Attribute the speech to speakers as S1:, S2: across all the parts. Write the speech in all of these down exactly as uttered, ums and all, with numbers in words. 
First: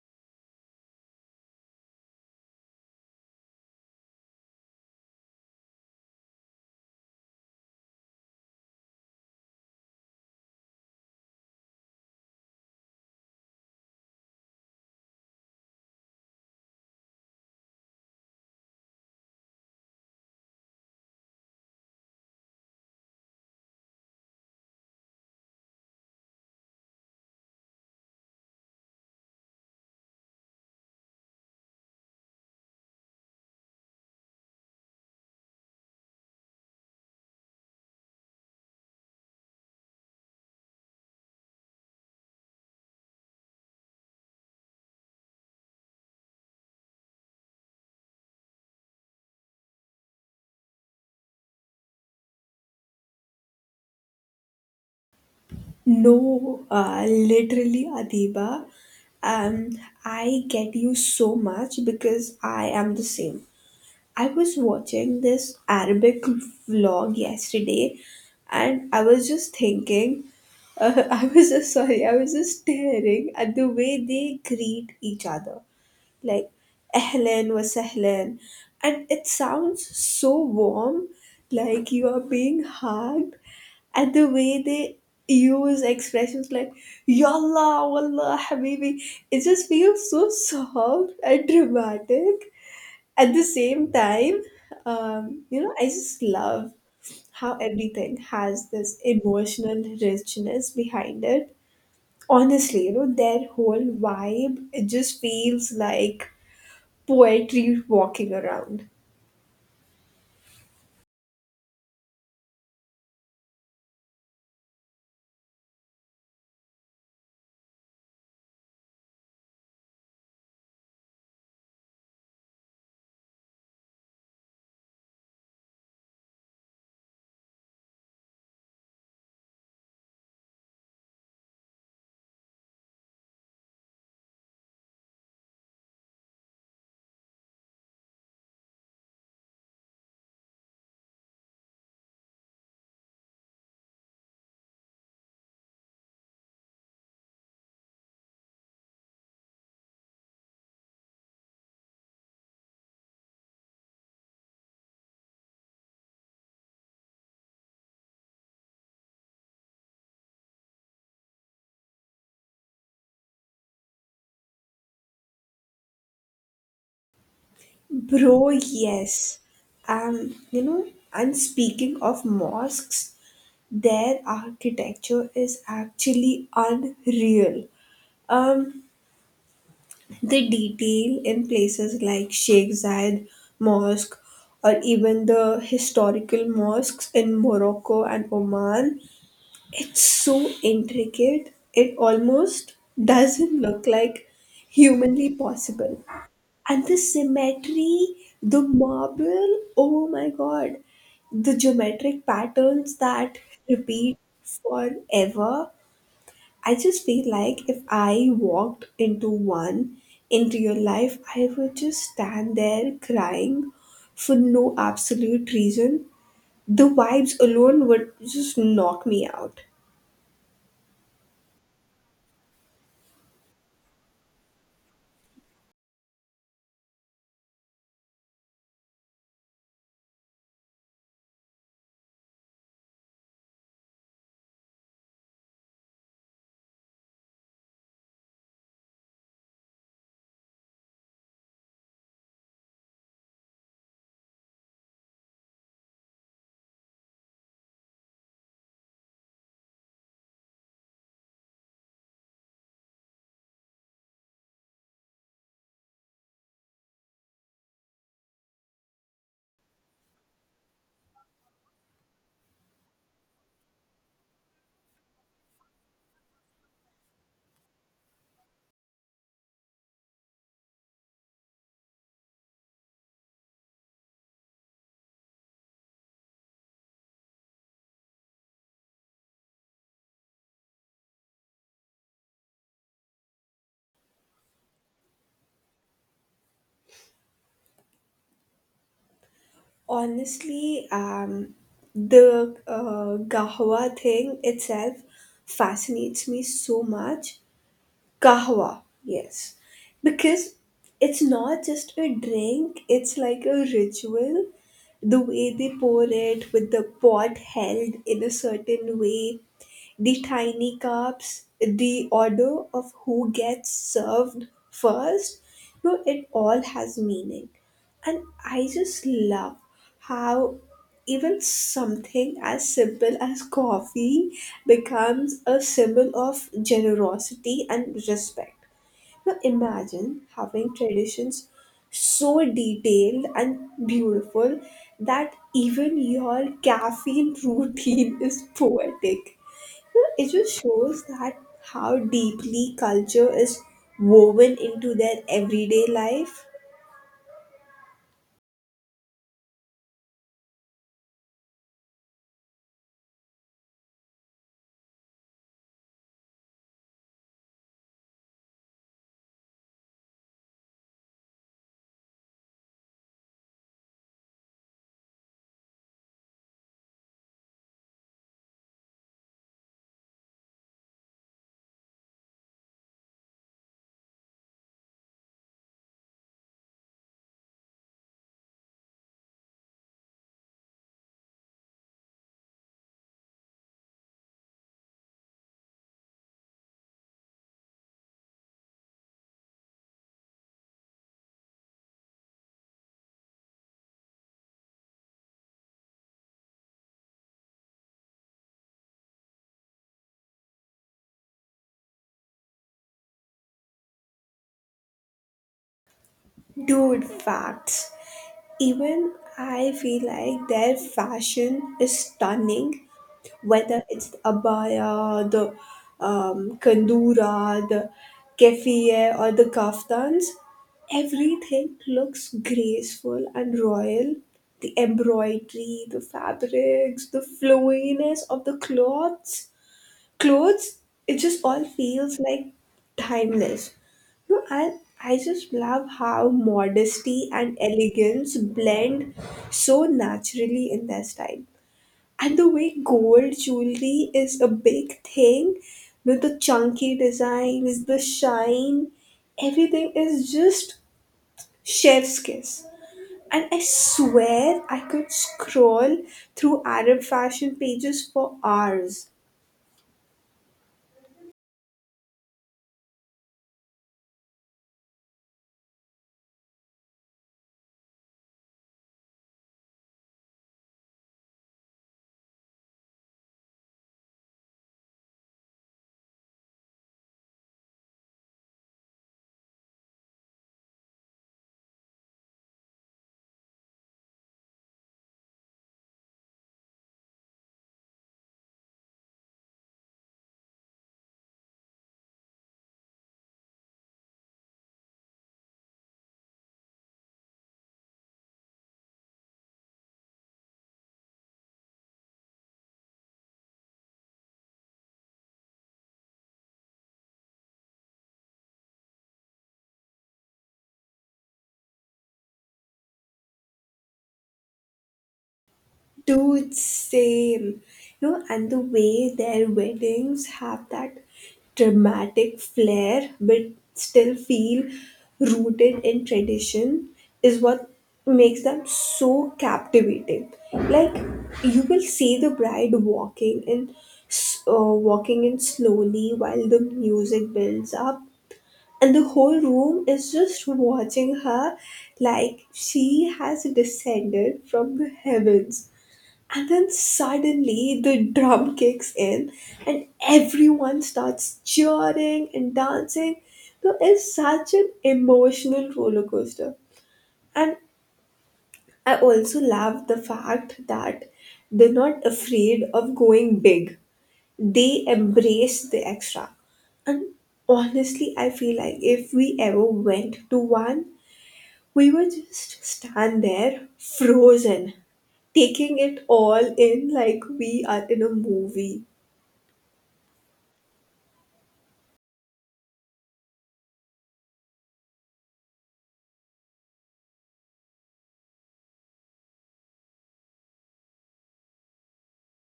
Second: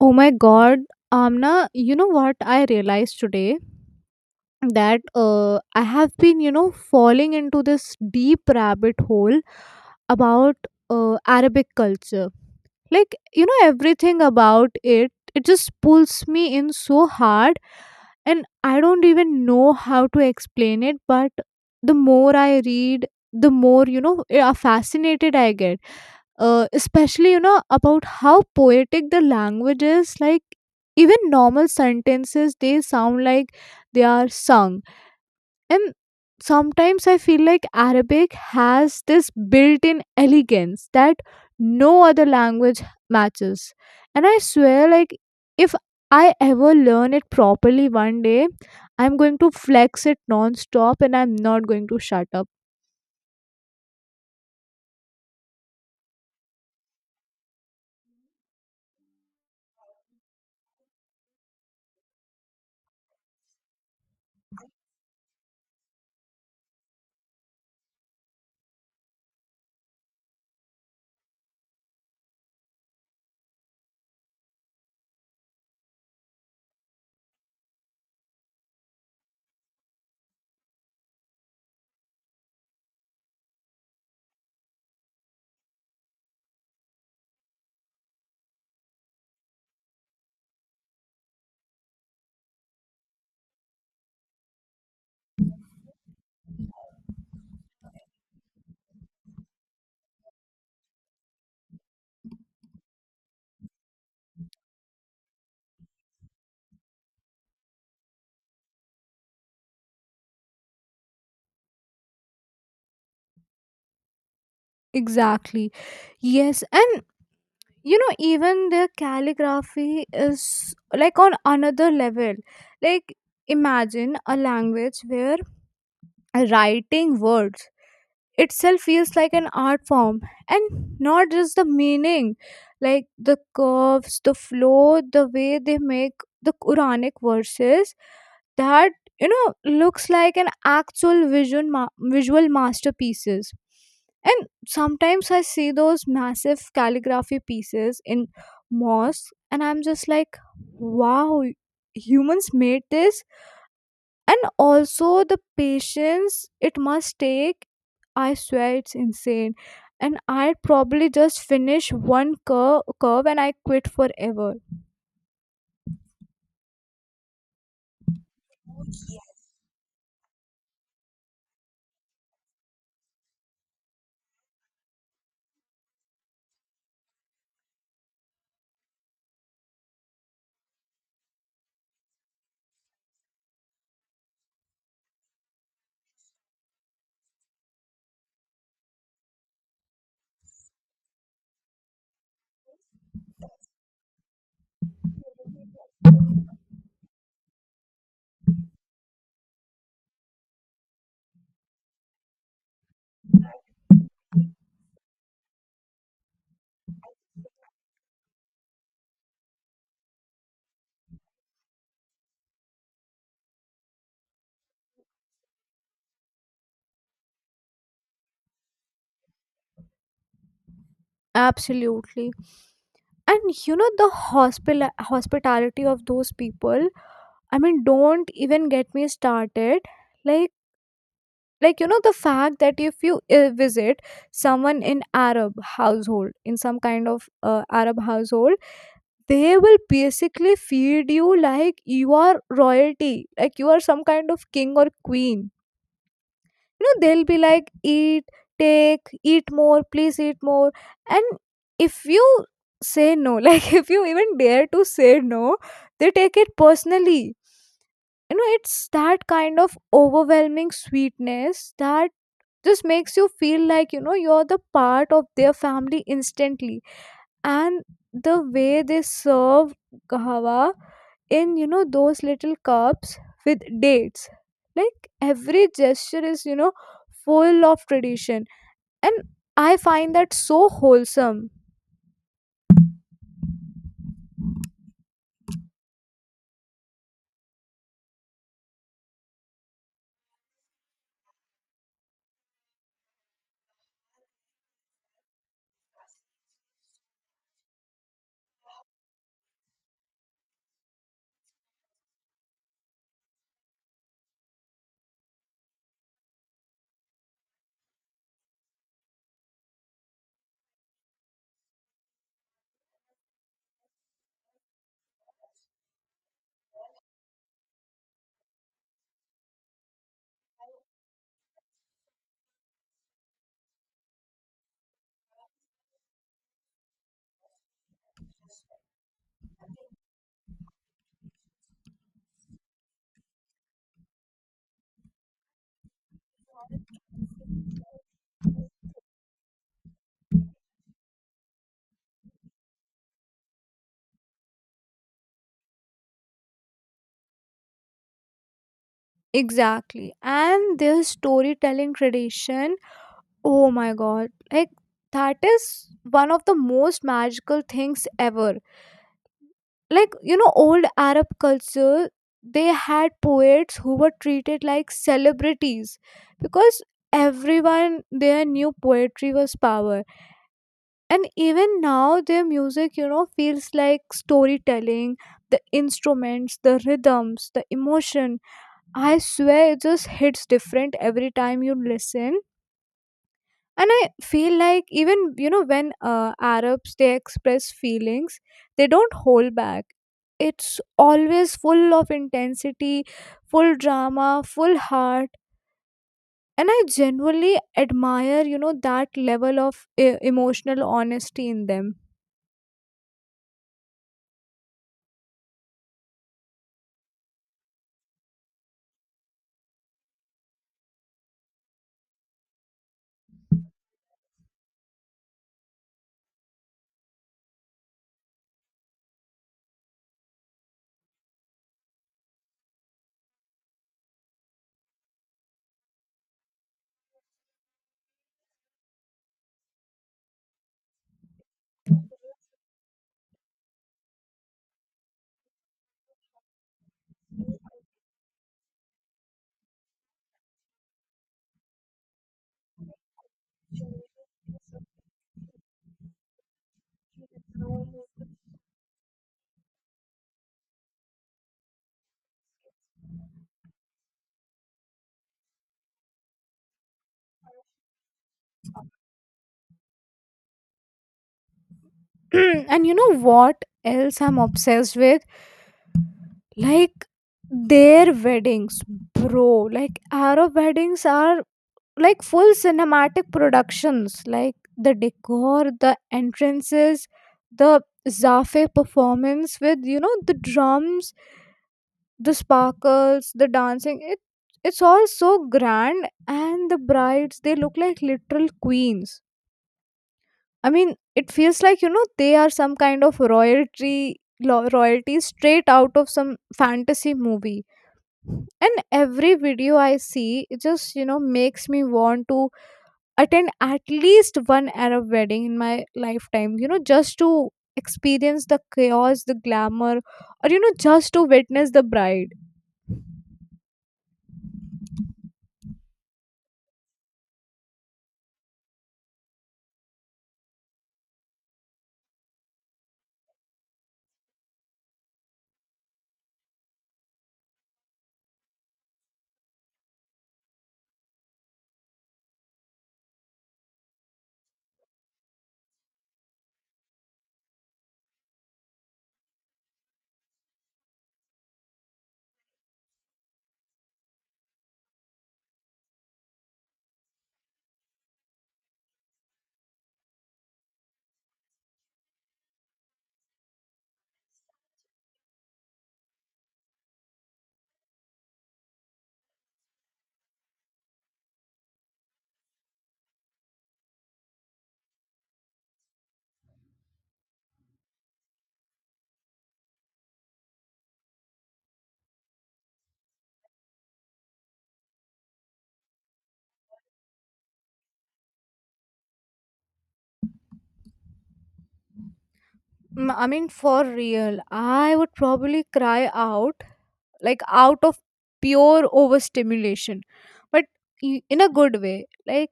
S1: Oh my god, Amna, you know what I realized today? That uh, I have been, you know, falling into this deep rabbit hole about uh, Arabic culture. Like, you know, everything about it, it just pulls me in so hard, and I don't even know how to explain it. But the more I read, the more, you know, eh, fascinated I get, uh, especially, you know, about how poetic the language is. Like, even normal sentences, they sound like they are sung. And sometimes I feel like Arabic has this built in elegance that no other language matches. And I swear, like, if I ever learn it properly one day, I'm going to flex it non stop and I'm not going to shut up.
S2: No, uh, literally, Adiba. Um, I get you so much because I am the same. I was watching this Arabic vlog yesterday and I was just thinking, uh, I was just sorry, I was just staring at the way they greet each other. Like, Ahlan wa Sahlan. And it sounds so warm, like you are being hugged. And the way they use expressions like Yallah, Wallah, Habibi, it just feels so soft and dramatic at the same time. um, you know, I just love how everything has this emotional richness behind it. Honestly, you know, their whole vibe, it just feels like poetry walking around.
S1: Exactly. Yes. And you know, even their calligraphy is like on another level. Like, imagine a language where writing words itself feels like an art form and not just the meaning. Like the curves, the flow, the way they make the quranic verses that, you know, looks like an actual vision ma- visual masterpieces. And sometimes I see those massive calligraphy pieces in mosques, and I'm just like, wow, humans made this. And also the patience it must take, I swear it's insane. And I'd probably just finish one cur- curve and I quit forever.
S2: Bro, yes. Um, you know, and speaking of mosques, their architecture is actually unreal. Um, The detail in places like Sheikh Zayed Mosque or even the historical mosques in Morocco and Oman, it's so intricate, it almost doesn't look like humanly possible. And the symmetry, the marble, oh my god, the geometric patterns that repeat forever. I just feel like if I walked into one, into your life, I would just stand there crying for no absolute reason. The vibes alone would just knock me out.
S1: Absolutely. And you know, the hospital hospitality of those people, I mean, don't even get me started. Like, like you know, the fact that if you uh, visit someone in arab household in some kind of uh, arab household, they will basically feed you like you are royalty, like you are some kind of king or queen. You know, they'll be like, eat, take, eat more, please eat more. And if you say no, like if you even dare to say no, they take it personally. You know, it's that kind of overwhelming sweetness that just makes you feel like, you know, you're the part of their family instantly. And the way they serve kahawa in, you know, those little cups with dates, like every gesture is, you know, full of tradition, and I find that so wholesome.
S2: Honestly, um, the uh, Gahawa thing itself fascinates me so much. Kahwa, yes. Because it's not just a drink, it's like a ritual. The way they pour it with the pot held in a certain way, the tiny cups, the order of who gets served first. No, it all has meaning. And I just love how even something as simple as coffee becomes a symbol of generosity and respect. Now imagine having traditions so detailed and beautiful that even your caffeine routine is poetic. You know, It just shows that how deeply culture is woven into their everyday life.
S1: Exactly. And this storytelling tradition, oh my god, like that is one of the most magical things ever. Like, you know, old arab culture, they had poets who were treated like celebrities because everyone there knew poetry was power. And even now their music, you know, feels like storytelling. The instruments, the rhythms, the emotion, I swear it just hits different every time you listen. And I feel like even, you know, when uh, arabs, they express feelings, they don't hold back. It's always full of intensity, full drama, full heart. And I genuinely admire, you know, that level of uh, emotional honesty in them.
S2: Dude, facts. Even I feel like their fashion is stunning, whether it's the abaya, the um, kandura, the kefiye, or the kaftans. Everything looks graceful and royal. The embroidery, the fabrics, the flowiness of the cloths clothes, it just all feels like timeless. No, i i just love how modesty and elegance blend so naturally in their style. And the way gold jewelry is a big thing, with the chunky designs, the shine, everything is just chef's kiss. And I swear I could scroll through Arab fashion pages for hours.
S1: And you know what else I'm obsessed with? Like, their weddings, bro. Like Arab weddings are like full cinematic productions. Like the decor, the entrances, the Zafe performance with, you know, the drums, the sparkles, the dancing. It it's all so grand, and the brides they look like literal queens. I mean, it feels like, you know, they are some kind of royalty lo- royalty straight out of some fantasy movie. And every video I see, it just, you know, makes me want to attend at least one Arab wedding in my lifetime, you know, just to experience the chaos, the glamour, or, you know, just to witness the bride.
S2: Dude, same. You know, and the way their weddings have that dramatic flair but still feel rooted in tradition is what makes them so captivating. Like, you will see the bride walking in, s- uh, walking in slowly while the music builds up, and the whole room is just watching her like she has descended from the heavens, and then suddenly the drum kicks in and everyone starts cheering and dancing. So it's such an emotional roller coaster. And I also love the fact that they're not afraid of going big, they embrace the extra. And honestly, I feel like if we ever went to one, we would just stand there frozen, taking it all in like we are in a movie.
S1: Mm, I mean, for real, I would probably cry out, like out of pure overstimulation, but i- in a good way. Like,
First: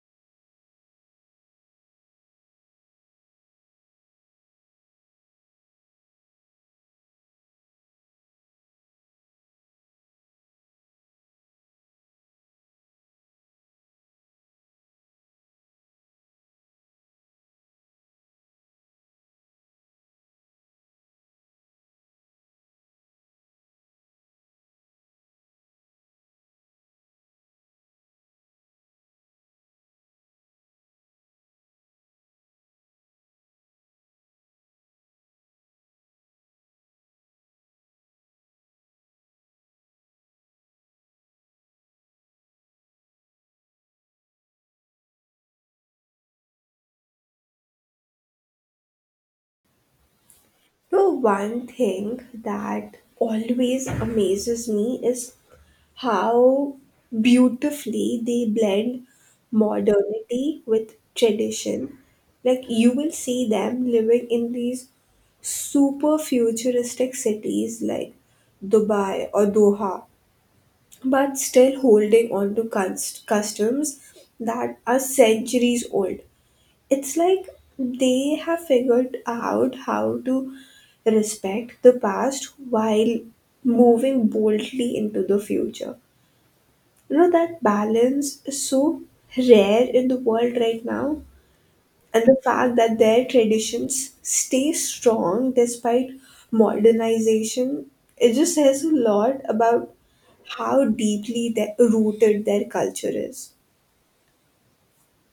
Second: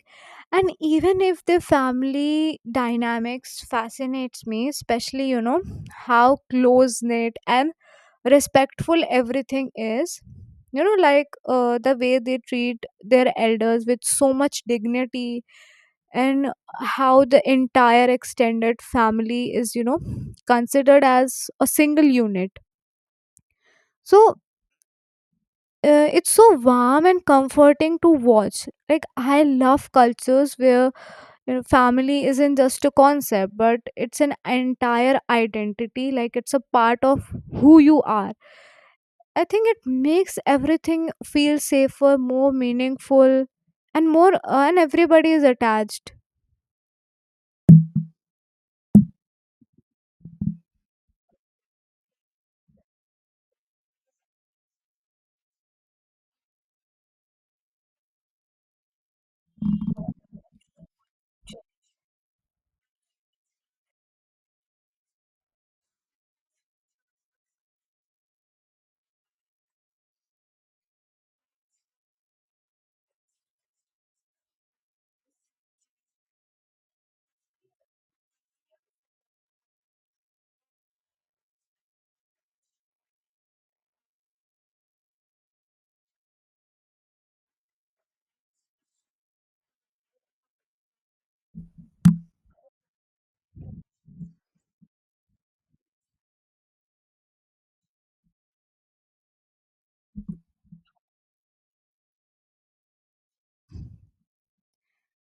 S1: and even if the family dynamics fascinates me, especially, you know, how close knit and respectful everything is. You know, like uh, the way they treat their elders with so much dignity, and how the entire extended family is, you know, considered as a single unit. So uh, it's so warm and comforting to watch. Like I love cultures where, you know, family isn't just a concept, but it's an entire identity. Like it's a part of who you are. I think it makes everything feel safer, more meaningful, and more. Uh, and everybody is attached.
S2: Now, one thing that always amazes me is how beautifully they blend modernity with tradition. Like, you will see them living in these super futuristic cities like Dubai or Doha, but still holding on to cust- customs that are centuries old. It's like they have figured out how to respect the past while moving boldly into the future. You know, that balance is so rare in the world right now. And the fact that their traditions stay strong despite modernization, it just says a lot about how deeply that rooted their culture is.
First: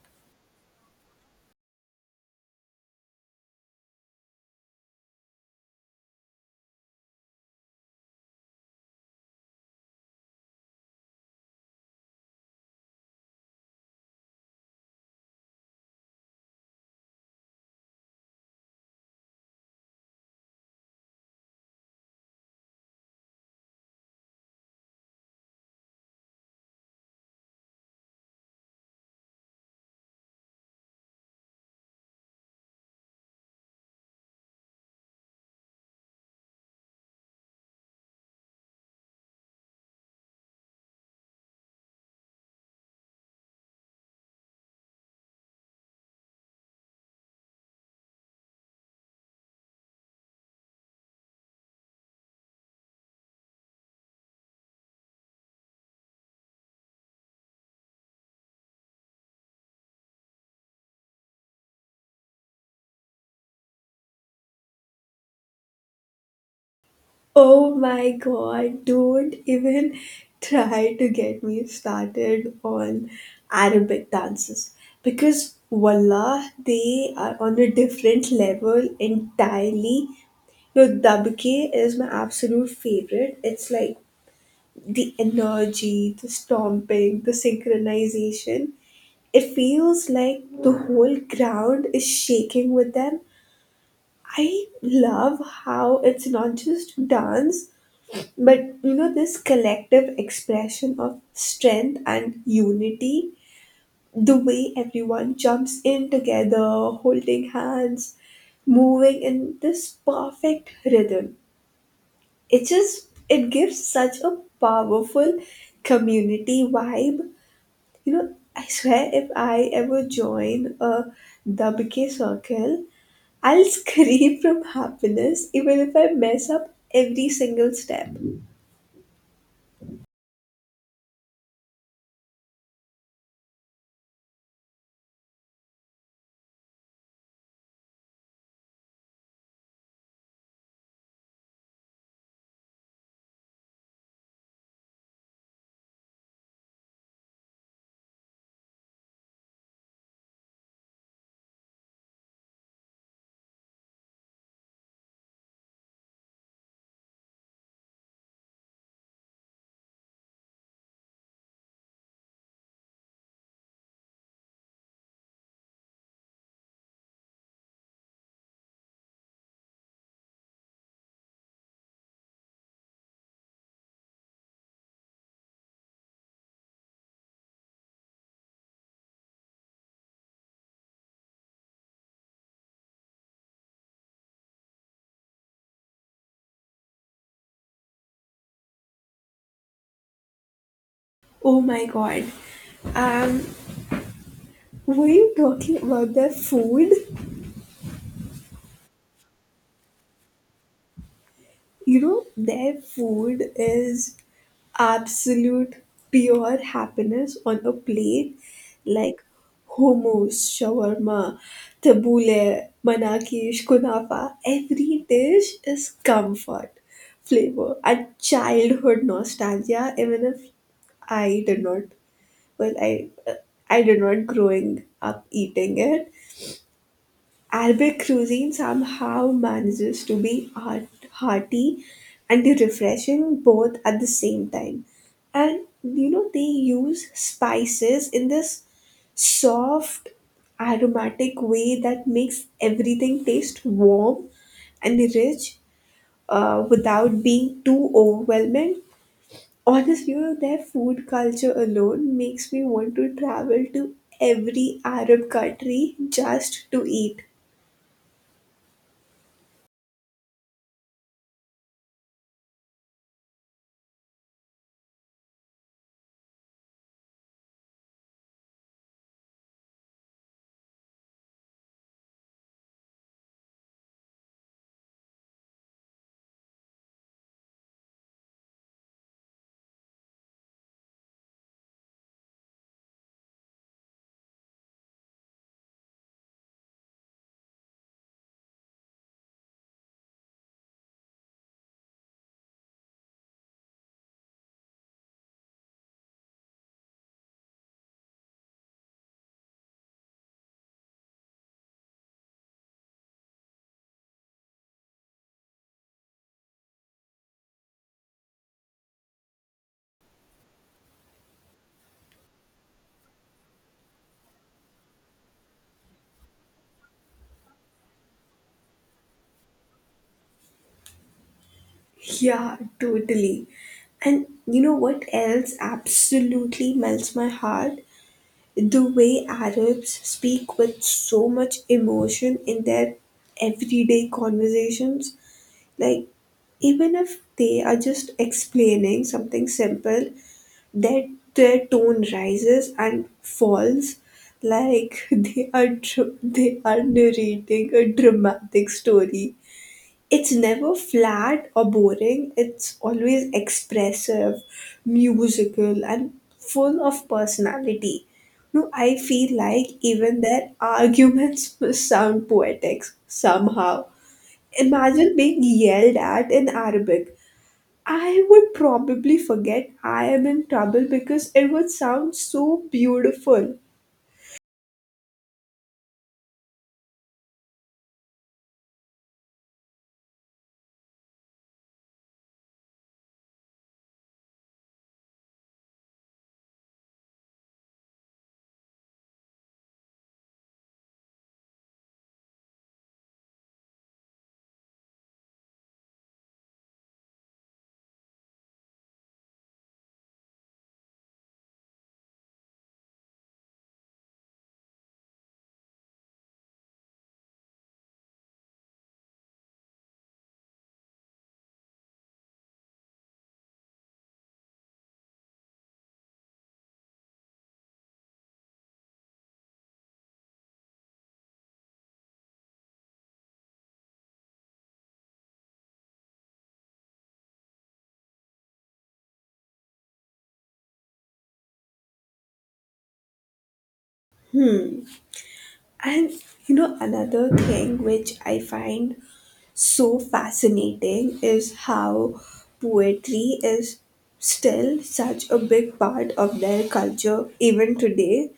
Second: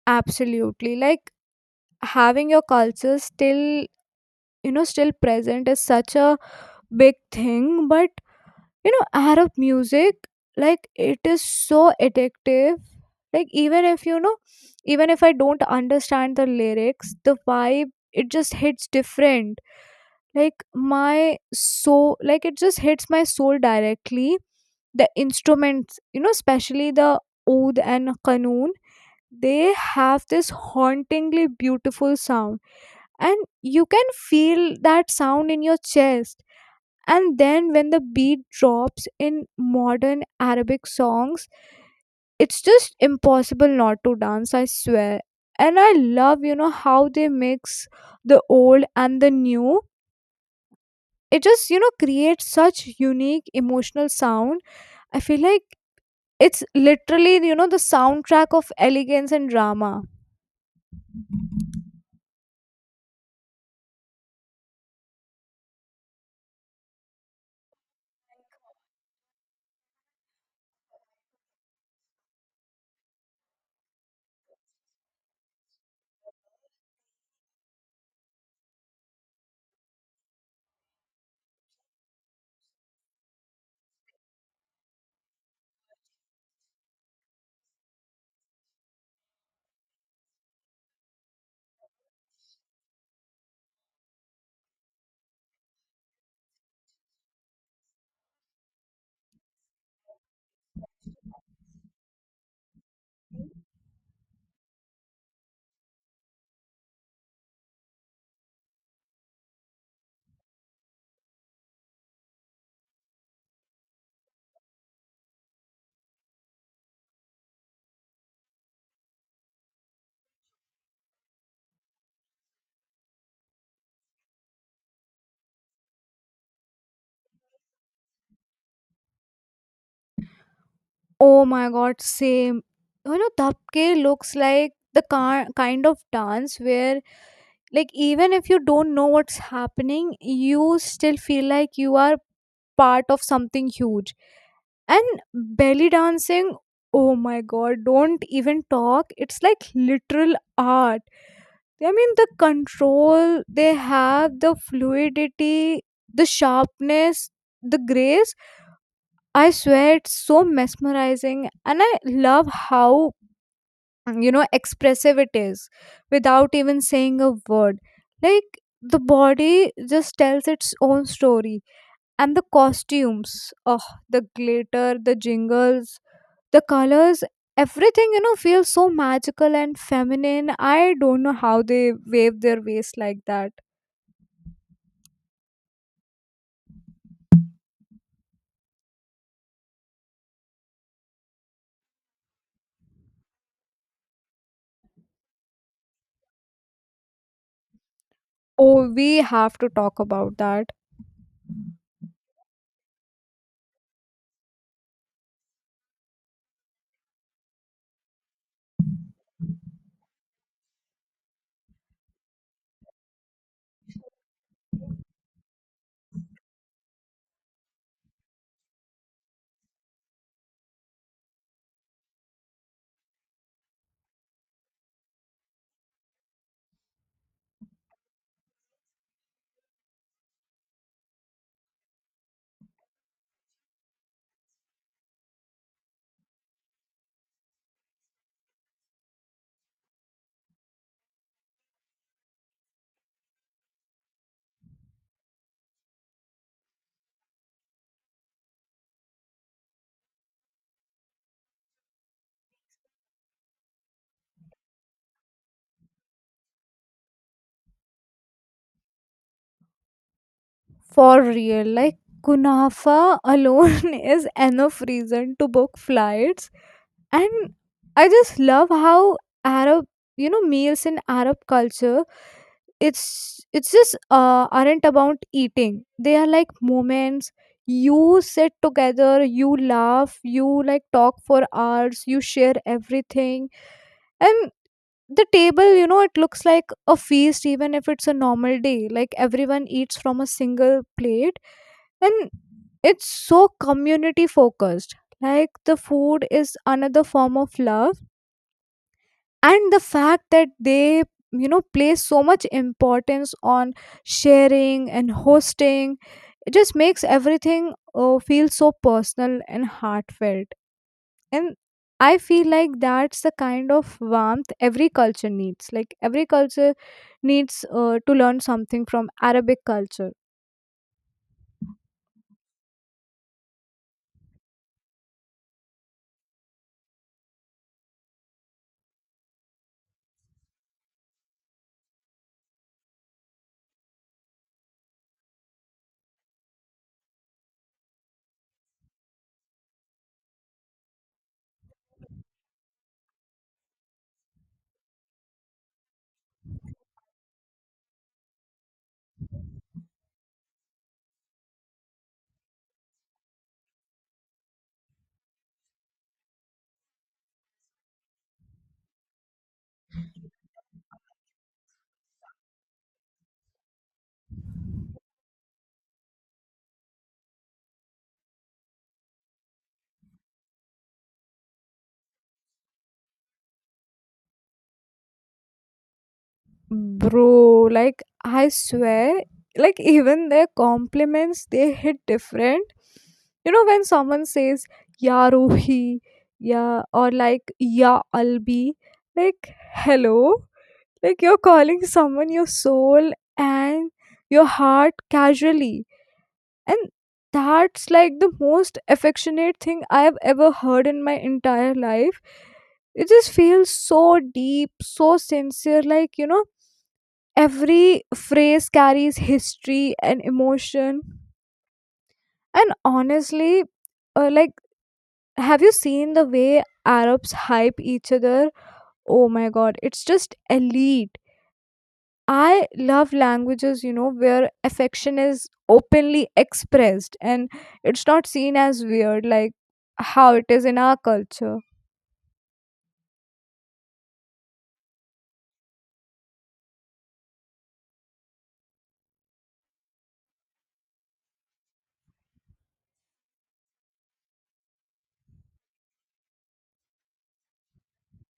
S1: Absolutely. Like having your culture still, you know, still present is such a big thing. But you know, arab music, like it is so addictive. Like even if you know, even if I don't understand the lyrics, the vibe it just hits different, like my soul, like it just hits my soul directly. The instruments, you know, especially the oud and qanun, they have this hauntingly beautiful sound, and you can feel that sound in your chest. And then when the beat drops in modern arabic songs, it's just impossible not to dance, I swear. And I love, you know, how they mix the old and the new. It just, you know, creates such unique emotional sound. I feel like it's literally, you know, the soundtrack of elegance and drama.
S2: Oh my god, don't even try to get me started on Arabic dances because wallah, they are on a different level entirely. No, dabke is my absolute favorite. It's like the energy, the stomping, the synchronization. It feels like the whole ground is shaking with them. I love how it's not just dance but, you know, this collective expression of strength and unity, the way everyone jumps in together, holding hands, moving in this perfect rhythm. It just, it gives such a powerful community vibe. You know, I swear if I ever join a W K circle, I'll scream from happiness even if I mess up every single step.
S1: Oh my god, same. You know, dabke looks like the car- kind of dance where, like even if you don't know what's happening, you still feel like you are part of something huge. And belly dancing, oh my god, don't even talk, it's like literal art. I mean the control they have, the fluidity, the sharpness, the grace, I swear it's so mesmerizing. And I love how, Mm, you know, expressive it is without even saying a word. Like the body just tells its own story. And the costumes, oh, the glitter, the jingles, the colors, everything, you know, feels so magical and feminine. I don't know how they wave their waist like that.
S2: Oh my god. Um Were you talking about their food?
S1: Oh, we have to talk about that.
S2: You know, their food is absolute pure happiness on a plate, like hummus, shawarma, tabbouleh, manakish, kunafa. Every dish is comfort, flavor, and childhood nostalgia. Even if I did not, well, I I did not growing up eating it, Arabic cuisine somehow manages to be heart- hearty and refreshing both at the same time. And you know, they use spices in this soft, aromatic way that makes everything taste warm and rich, uh, without being too overwhelming. Honestly, you know, their food culture alone makes me want to travel to every Arab country just to eat.
S1: For real, like kunafa alone is enough reason to book flights. And I just love how arab, you know, meals in arab culture, it's it's just uh, aren't about eating, they are like moments. You sit together, you laugh, you like talk for hours, you share everything. And the table, you know, it looks like a feast even if it's a normal day. Like everyone eats from a single plate. And it's so community focused, like the food is another form of love. And the fact that they, you know, place so much importance on sharing and hosting, it just makes everything uh, feel so personal and heartfelt. And I feel like that's the kind of warmth every culture needs. Like every culture needs uh, to learn something from arabic culture.
S2: Yeah, totally. And you know what else absolutely melts my heart? The way Arabs speak with so much emotion in their everyday conversations. Like, even if they are just explaining something simple, their, their tone rises and falls like they are dr- they are narrating a dramatic story. It's never flat or boring. It's always expressive, musical, and full of personality. No, I feel like even their arguments must sound poetic somehow. Imagine being yelled at in Arabic. I would probably forget I am in trouble because it would sound so beautiful.
S1: Bro, like I swear, like even their compliments they hit different. You know when someone says "Ya Ruhi," yeah, or like "Ya Albi," like hello, like you're calling someone your soul and your heart casually, and that's like the most affectionate thing I have ever heard in my entire life. It just feels so deep, so sincere, like you know, every phrase carries history and emotion. And honestly, uh, like, have you seen the way Arabs hype each other? Oh my god, it's just elite. I love languages, you know, where affection is openly expressed and it's not seen as weird like how it is in our culture.
S2: And you know, another thing which I find so fascinating is how poetry is still such a big part of their culture even today.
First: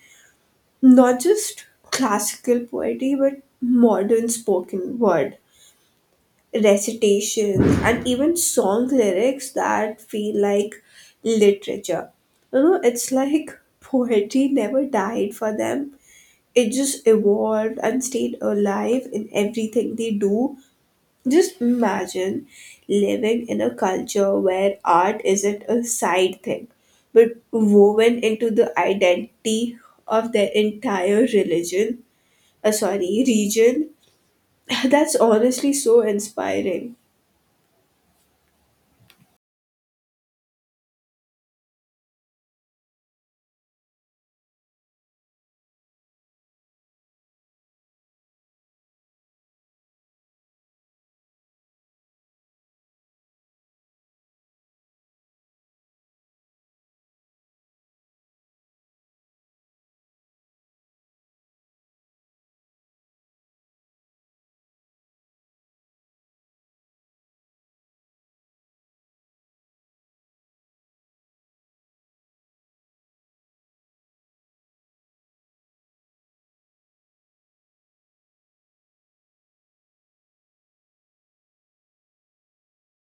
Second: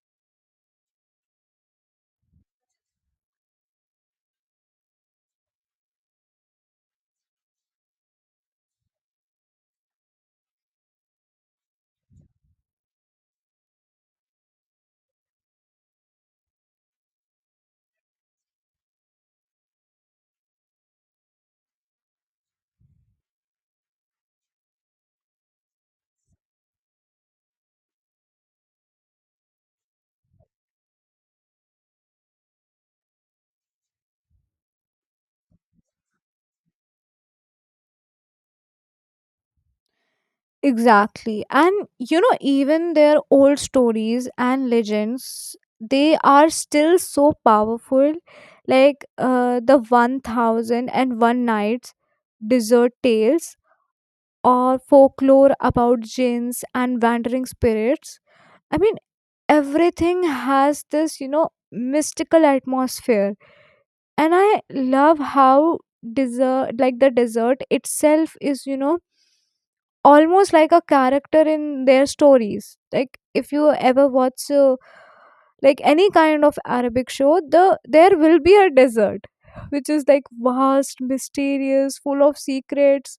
S2: Not just classical poetry, but modern spoken word, recitations, and even song lyrics that feel like literature. You know, it's like poetry never died for them, it just evolved and stayed alive in everything they do. Just imagine living in a culture where art isn't a side thing, but woven into the identity of their entire religion, uh, sorry, region. That's honestly so inspiring.
S1: Exactly. And you know, even their old stories and legends, they are still so powerful. Like uh, the one thousand and one Nights, Desert Tales, or folklore about jinns and wandering spirits. I mean, everything has this, you know, mystical atmosphere. And I love how desert, like the desert itself, is, you know, almost like a character in their stories. Like if you ever watch uh, like any kind of Arabic show, the there will be a desert which is like vast, mysterious, full of secrets.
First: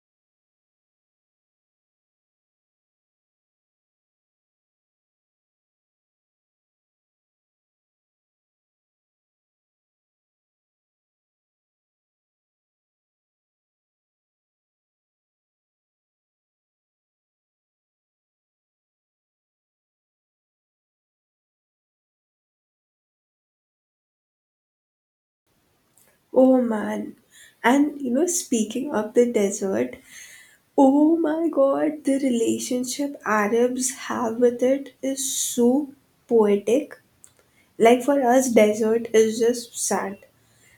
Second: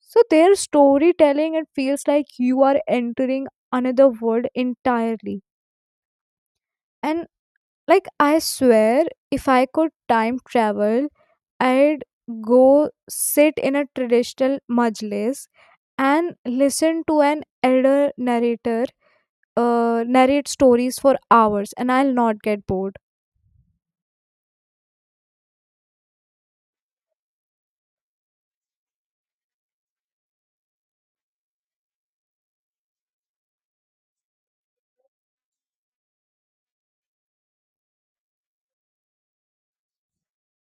S1: So their storytelling, it feels like you are entering another world entirely. And like I swear, if I could time travel, I'd go sit in a traditional majlis and listen to an elder narrator uh, narrate stories for hours, and I'll not get bored.
S2: Oh man. And you know, speaking of the desert, oh my god, the relationship Arabs have with it is so poetic. Like for us, desert is just sand,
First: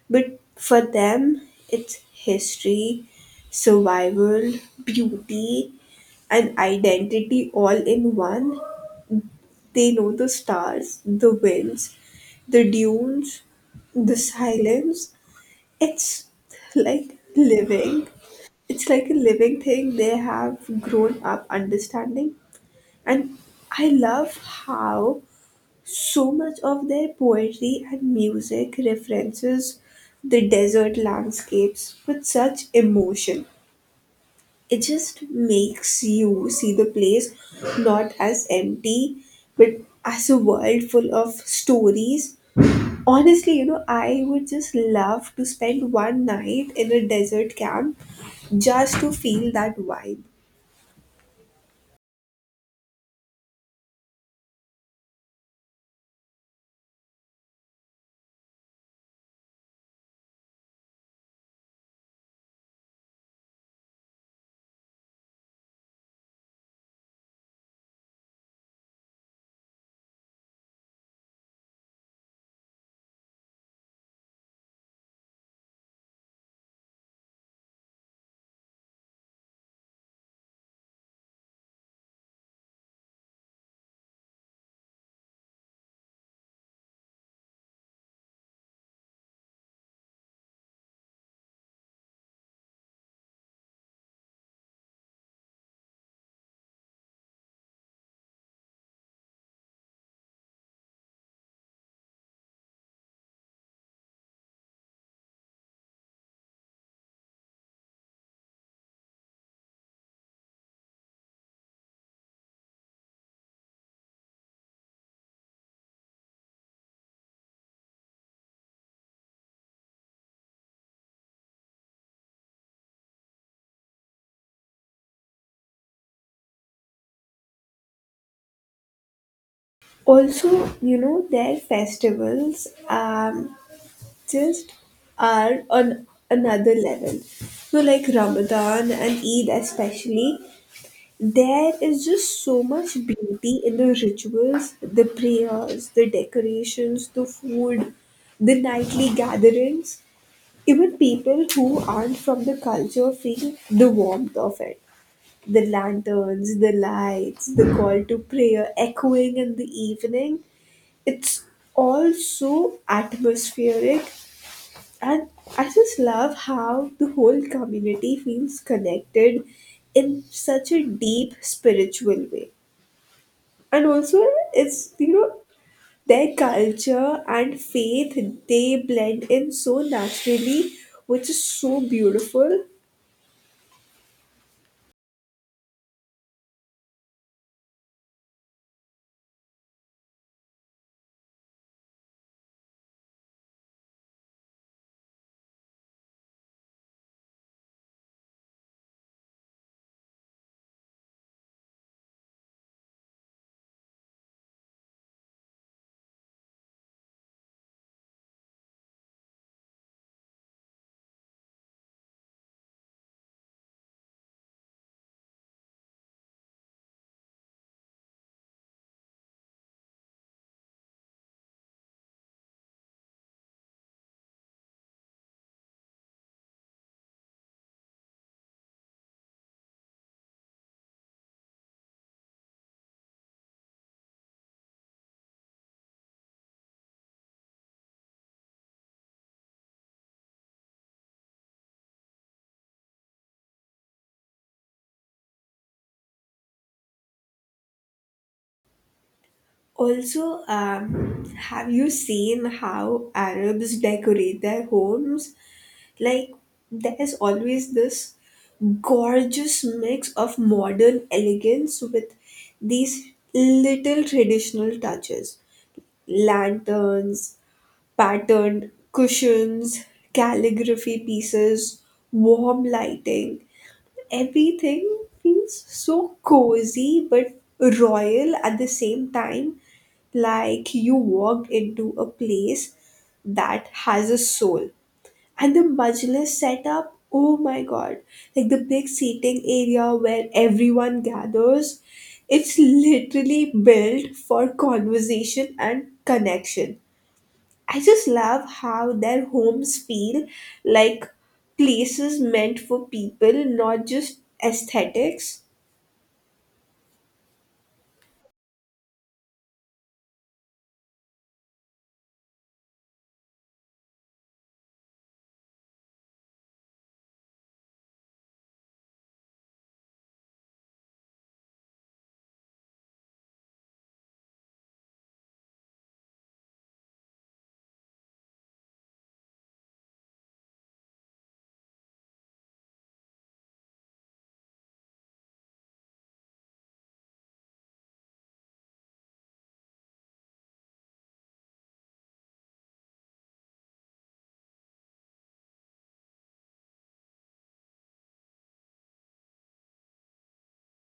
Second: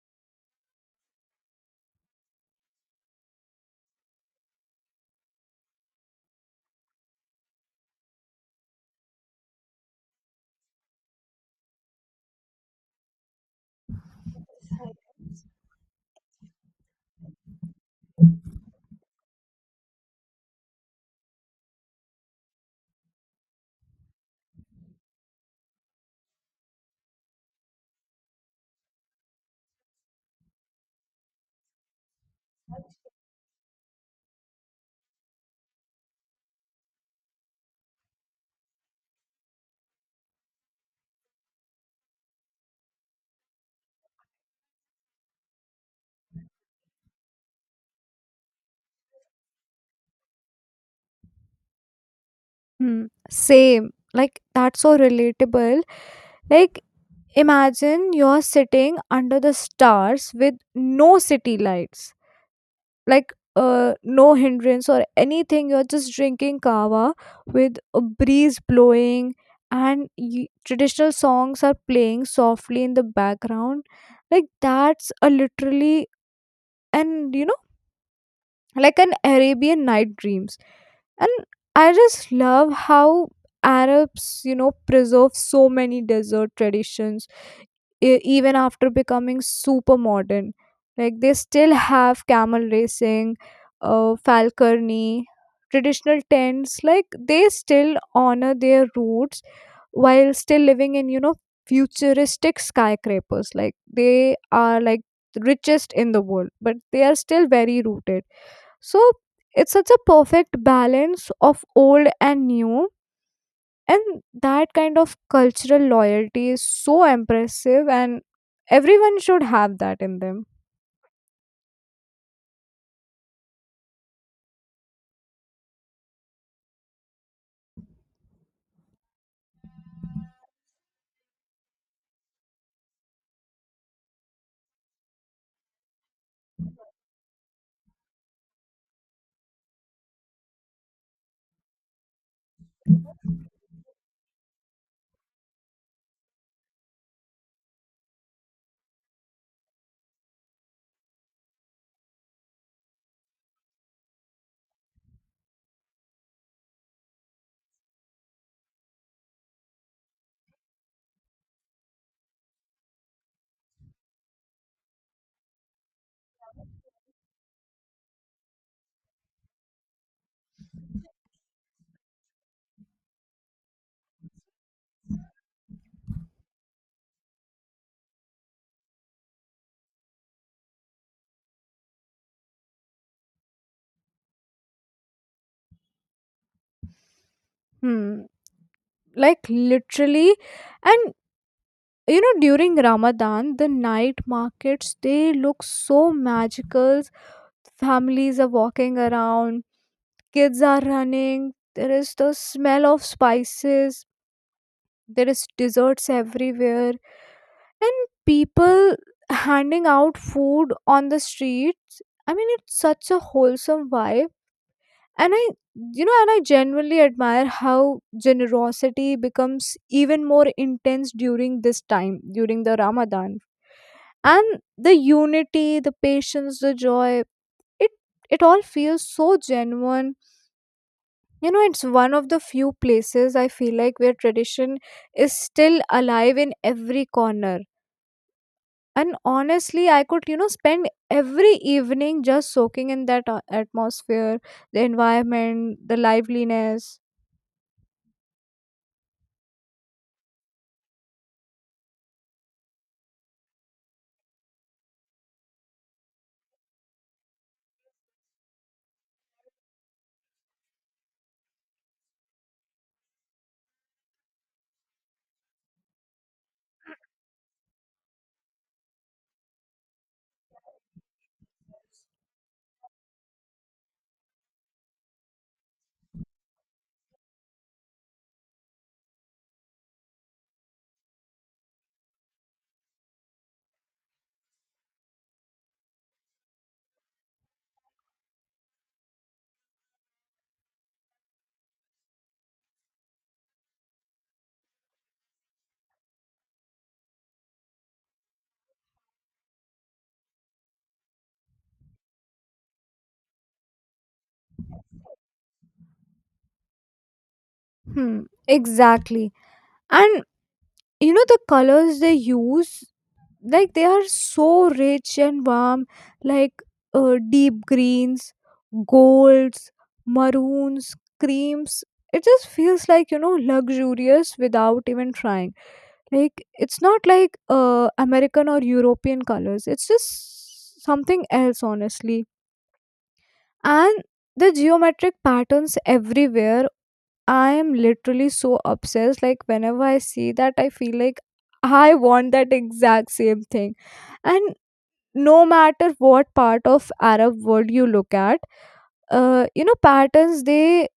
S2: but for them, it's history, survival, beauty, and identity all in one. They know the stars, the winds, the dunes, the silence. It's like living. It's like a living thing they have grown up understanding. And I love how so much of their poetry and music references the desert landscapes with such emotion. It just makes you see the place not as empty, but as a world full of stories. Honestly, you know, I would just love to spend one night in a desert camp just to feel that vibe.
S1: Hmm. Same. Like that's so relatable. Like imagine you're sitting under the stars with no city lights. Like uh, no hindrance or anything, you're just drinking kava with a breeze blowing, and y- traditional songs are playing softly in the background. Like that's a literally, and you know, like an Arabian night dreams. And I just love how Arabs, you know, preserve so many desert traditions e- even after becoming super modern. Like they still have camel racing, uh, falconry, traditional tents. Like they still honor their roots while still living in, you know, futuristic skyscrapers. Like they are like the richest in the world, but they are still very rooted. So it's such a perfect balance of old and new. And that kind of cultural loyalty is so impressive, and everyone should have that in them.
S2: Also, you know, their festivals um, just are on another level. So like Ramadan and Eid especially, there is just so much beauty in the rituals, the prayers, the decorations, the food, the nightly gatherings. Even people who aren't from the culture feel the warmth of it. The lanterns, the lights, the call to prayer echoing in the evening. It's all so atmospheric. And I just love how the whole community feels connected in such a deep spiritual way. And also, it's, you know, their culture and faith, they blend in so naturally, which is so beautiful.
S1: Hmm. Like literally, and you know, during Ramadan, the night markets they look so magical. Families are walking around, kids are running, there is the smell of spices, there is desserts everywhere, and people handing out food on the streets. I mean, it's such a wholesome vibe. And I, you know, and I genuinely admire how generosity becomes even more intense during this time, during the ramadan. And the unity, the patience, the joy, it it all feels so genuine. You know, it's one of the few places I feel like where tradition is still alive in every corner. And honestly, I could, you know, spend every evening just soaking in that a- atmosphere, the environment, the liveliness.
S2: Also, um, have you seen how Arabs decorate their homes? Like, there's always this gorgeous mix of modern elegance with these little traditional touches: lanterns, patterned cushions, calligraphy pieces, warm lighting. Everything feels so cozy but royal at the same time, like you walked into a place that has a soul. And the majlis setup, oh my god, like the big seating area where everyone gathers, it's literally built for conversation and connection. I just love how their homes feel like places meant for people, not just aesthetics.
S1: Hmm, exactly. And, you know, the colors they use, like, they are so rich and warm, like uh, deep greens, golds, maroons, creams. It just feels like, you know, luxurious without even trying. Like it's not like uh, american or european colors, it's just something else honestly. And the geometric patterns everywhere, I am literally so obsessed. Like whenever I see that I feel like I want that exact same thing. And no matter what part of arab world you look at, uh, you know, patterns, they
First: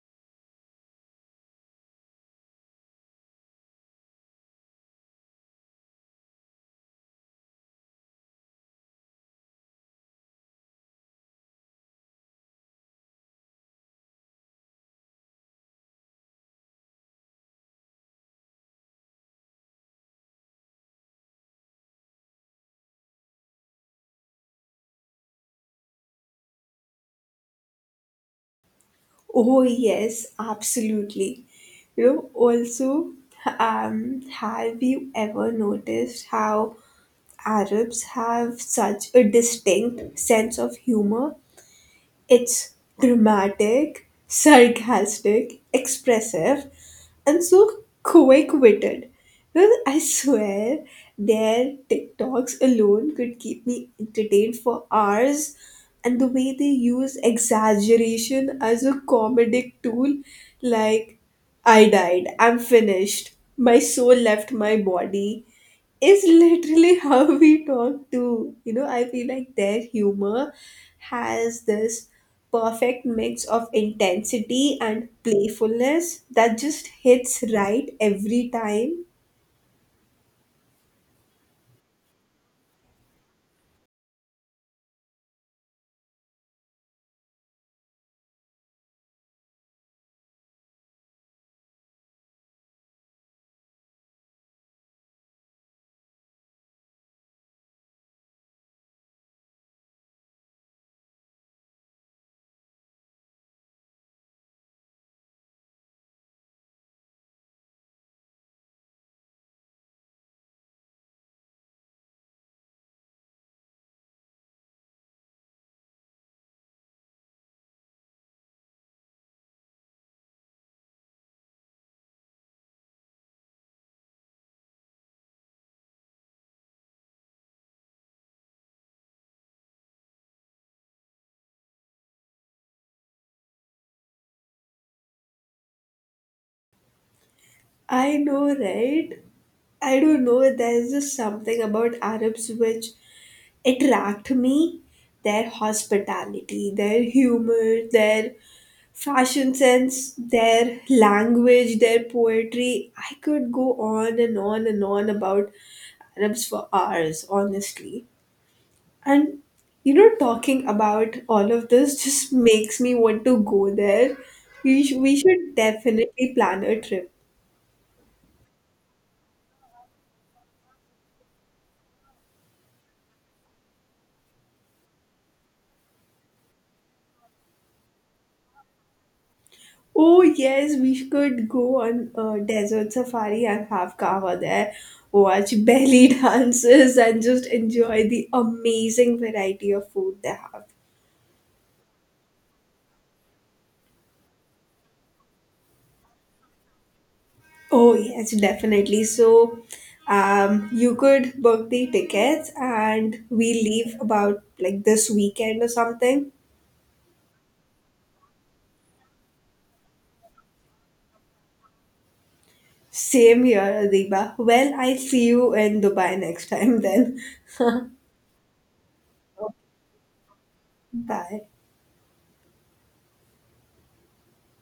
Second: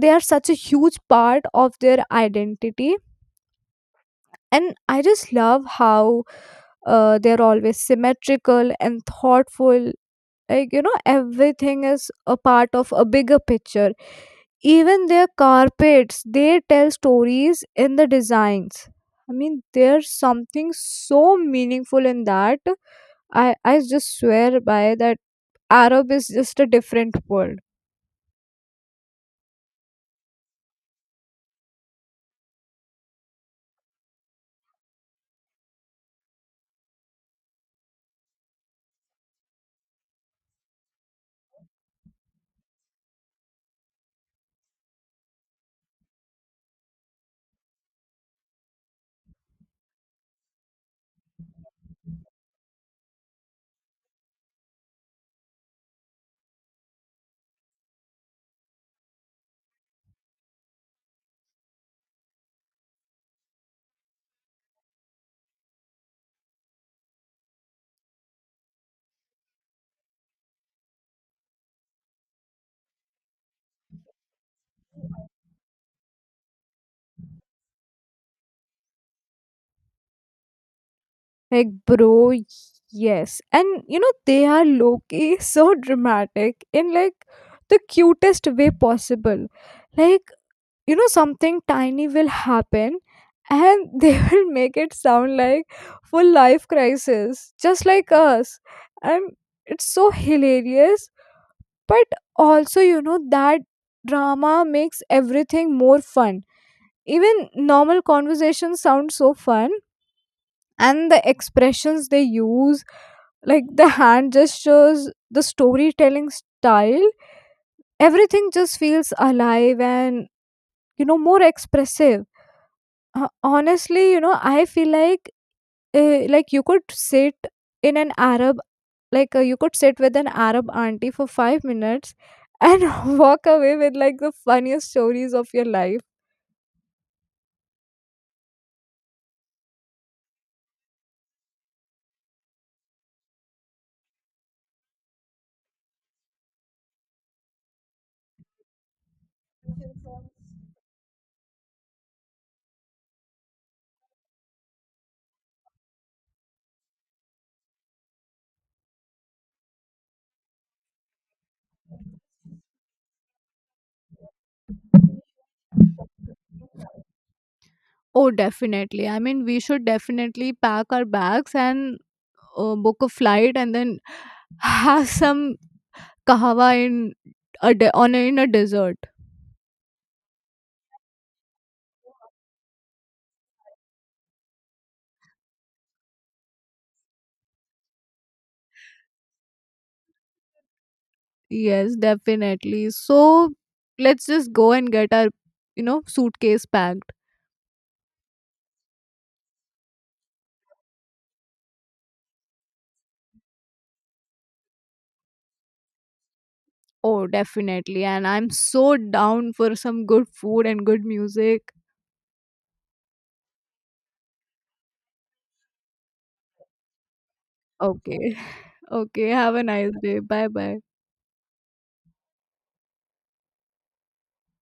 S1: they are such a huge part of their identity. And I just love how uh, they're always symmetrical and thoughtful. Like, you know, everything is a part of a bigger picture. Even their carpets, they tell stories in the designs. I mean, there's something so meaningful in that. I, I just swear by that, Arab is just a different world.
S2: Oh, yes, absolutely. You know, also, um, have you ever noticed how Arabs have such a distinct sense of humor? It's dramatic, sarcastic, expressive, and so quick witted. Well, I swear their TikToks alone could keep me entertained for hours. And the way they use exaggeration as a comedic tool, like, I died. I'm finished. My soul left my body. Is literally how we talk to. You know, I feel like their humor has this perfect mix of intensity and playfulness that just hits right every time.
S1: Like, bro, yes. And you know, they are low key so dramatic in like the cutest way possible. Like, you know, something tiny will happen and they will make it sound like full life crisis, just like us. And it's so hilarious, but also, you know, that drama makes everything more fun. Even normal conversations sound so fun. And the expressions they use, like the hand gestures, the storytelling style, everything just feels alive and, you know, more expressive. uh, honestly, you know, I feel like, uh, like you could sit in an arab like uh, you could sit with an arab auntie for five minutes and walk away with like the funniest stories of your life.
S2: I know, right? I don't know. There's just something about Arabs which attract me. Their hospitality, their humor, their fashion sense, their language, their poetry. I could go on and on and on about Arabs for hours, honestly. And you know, talking about all of this just makes me want to go there. We, sh- we should definitely plan a trip.
S1: Oh, definitely. I mean, we should definitely pack our bags and uh, book a flight, and then have some kahwa in a de- on a, in a desert.
S2: Oh, yes, we could go on a desert safari and have kava there, watch belly dances, and just enjoy the amazing variety of food they have.
S1: Yes, definitely. So let's just go and get our, you know, suitcase packed.
S2: Oh, yes, definitely. So, um, you could book the tickets and we leave about like this weekend or something.
S1: Oh, definitely. And I'm so down for some good food and good music.
S2: Same here, Adiba. Well, I see you in Dubai next time then.
S1: Okay. Okay. Have a nice day. Bye bye.
S2: Bye.